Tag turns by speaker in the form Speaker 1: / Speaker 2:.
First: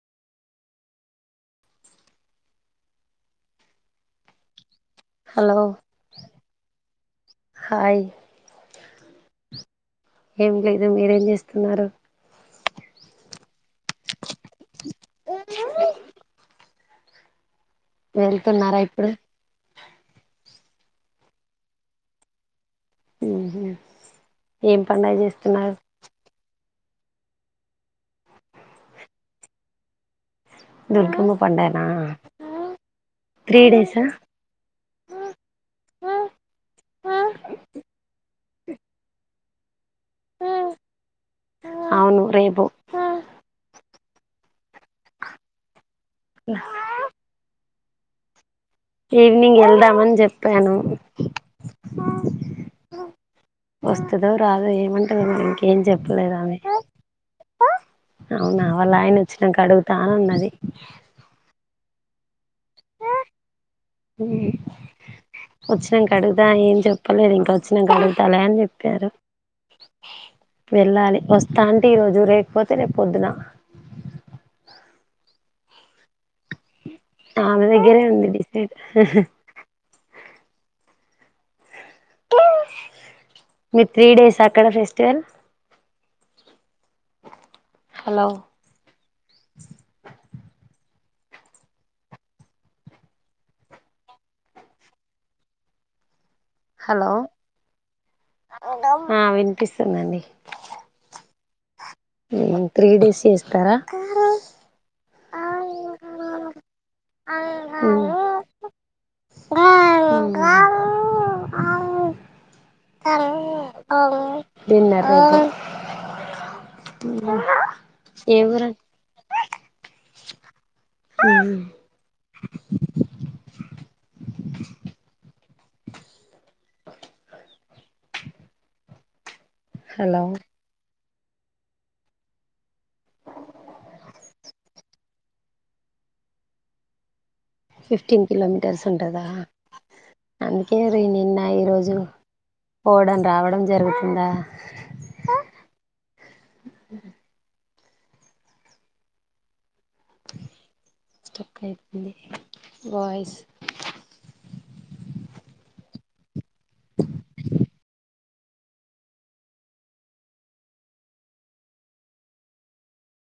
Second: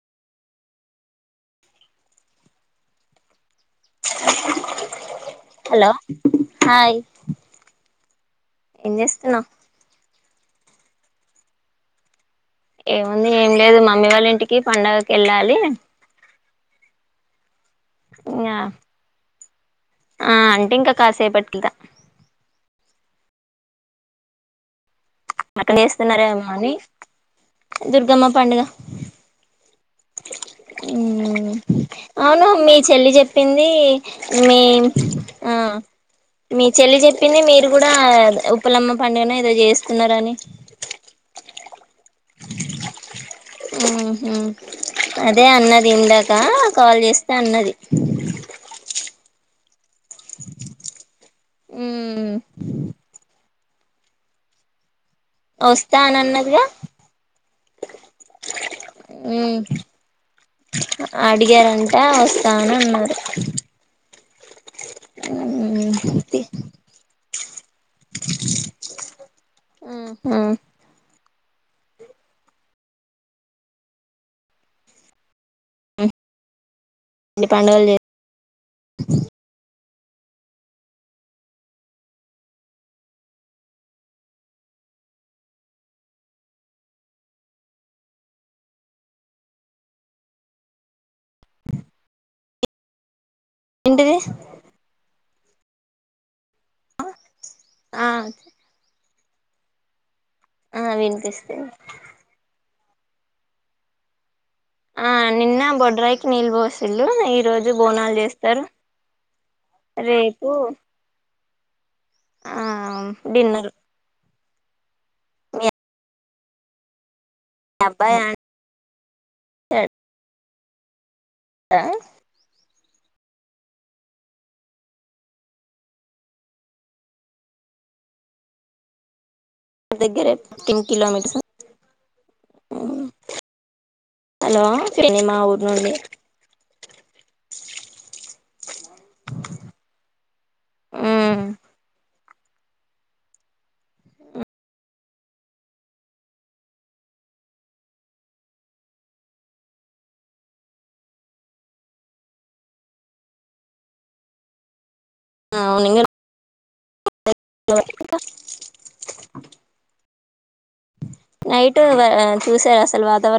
Speaker 1: hello hi
Speaker 2: hi
Speaker 1: ఏం చేస్తున్నావ్
Speaker 2: ఏం లేదు మీరేం చేస్తున్నారు
Speaker 1: ఏముంది ఏం లేదు మమ్మీ వాళ్ళ ఇంటికి పండుగకి వెళ్ళాలి ఇంగా
Speaker 2: వెళ్తున్నారా ఇప్పుడు
Speaker 1: ఆ అంటే ఇంకా కాసేపటికిద
Speaker 2: ఉహు ఏం పండగ చేస్తున్నారు
Speaker 1: మక్కా చేస్తున్నారేమో అని దుర్గమ్మ పండుగ
Speaker 2: దుర్గమ్మ
Speaker 1: మ్మ్
Speaker 2: పండుగాన
Speaker 1: అవును మీ చెల్లి చేప్పింది మీ ఆ మీ చెల్లి చెప్పింది మీరు కూడా ఉప్పలమ్మ పండుగనో ఏదో చేస్త స్తూన్నారని
Speaker 2: అవును రేపు ఆ
Speaker 1: ఉహు అదే అన్నది ఇందాక కాల్ చేస్తే అన్నది
Speaker 2: ఈవినింగ్ వెళ్దామని చెప్పాను
Speaker 1: మ్మ్
Speaker 2: వస్తాదో రాదో ఏమంటదో మరి ఇంకేం
Speaker 1: వస్తా అని
Speaker 2: చెప్పలేదు ఆమె
Speaker 1: అన్నదిగా
Speaker 2: అవునా వాళ్ళ ఆయన
Speaker 1: మ్మ్
Speaker 2: ఒచ్చినాక అడుగుతా అన్నది
Speaker 1: ఆ వస్తానని అన్నాడు
Speaker 2: ఉమ్ ఒచ్చినంక అడుగుదా ఏం చెప్పలేదు ఇంకా ఒచ్చినంక అడుగుతలే అని చెప్పారు
Speaker 1: ఉ
Speaker 2: వెళ్ళాలి వ తాంటే ఈ రోజు రేకపోతే రేప్ పొద్దున ఆమె
Speaker 1: పండుగలు చే
Speaker 2: దగ్గరేవుంది డిసైడ్ మిక్ త్రీ డేస్ ఆ అక్కడ ఫెస్టివల్ హలో
Speaker 1: ఏంటిది
Speaker 2: హలో
Speaker 1: ఆ
Speaker 2: ఆ వినిపిస్తుందండి
Speaker 1: ఆ వినిపిస్తుంది
Speaker 2: ఉమ్ త్రీ డేస్ చేస్తరా
Speaker 1: ఆ నిన్న బొడ్రాయికి నీళ్ బోసిల్లు ఈ రోజు బోనాలు చేస్తారు రేపు ఆ
Speaker 2: నిన్న
Speaker 1: యా
Speaker 2: ఏ ఊరు మ్మ్
Speaker 1: ఆ
Speaker 2: హలో
Speaker 1: దగ్గరే టెన్ కిలోమీటర్స్ అం హలో సిరిమా ఊరు నుండి
Speaker 2: ఫిఫ్టీన్ కిలోమీటర్స్ ఉంటంద అందుకే రి నిన్న ఈరోజు పోవడం రావడం జరుగుతుందా స్ట్రక్ అయితుంది వాయిస్
Speaker 1: ఆ అవును ఇంగా [inaudible] నైట్ ఆ చూశారా అసలు వాతావరణం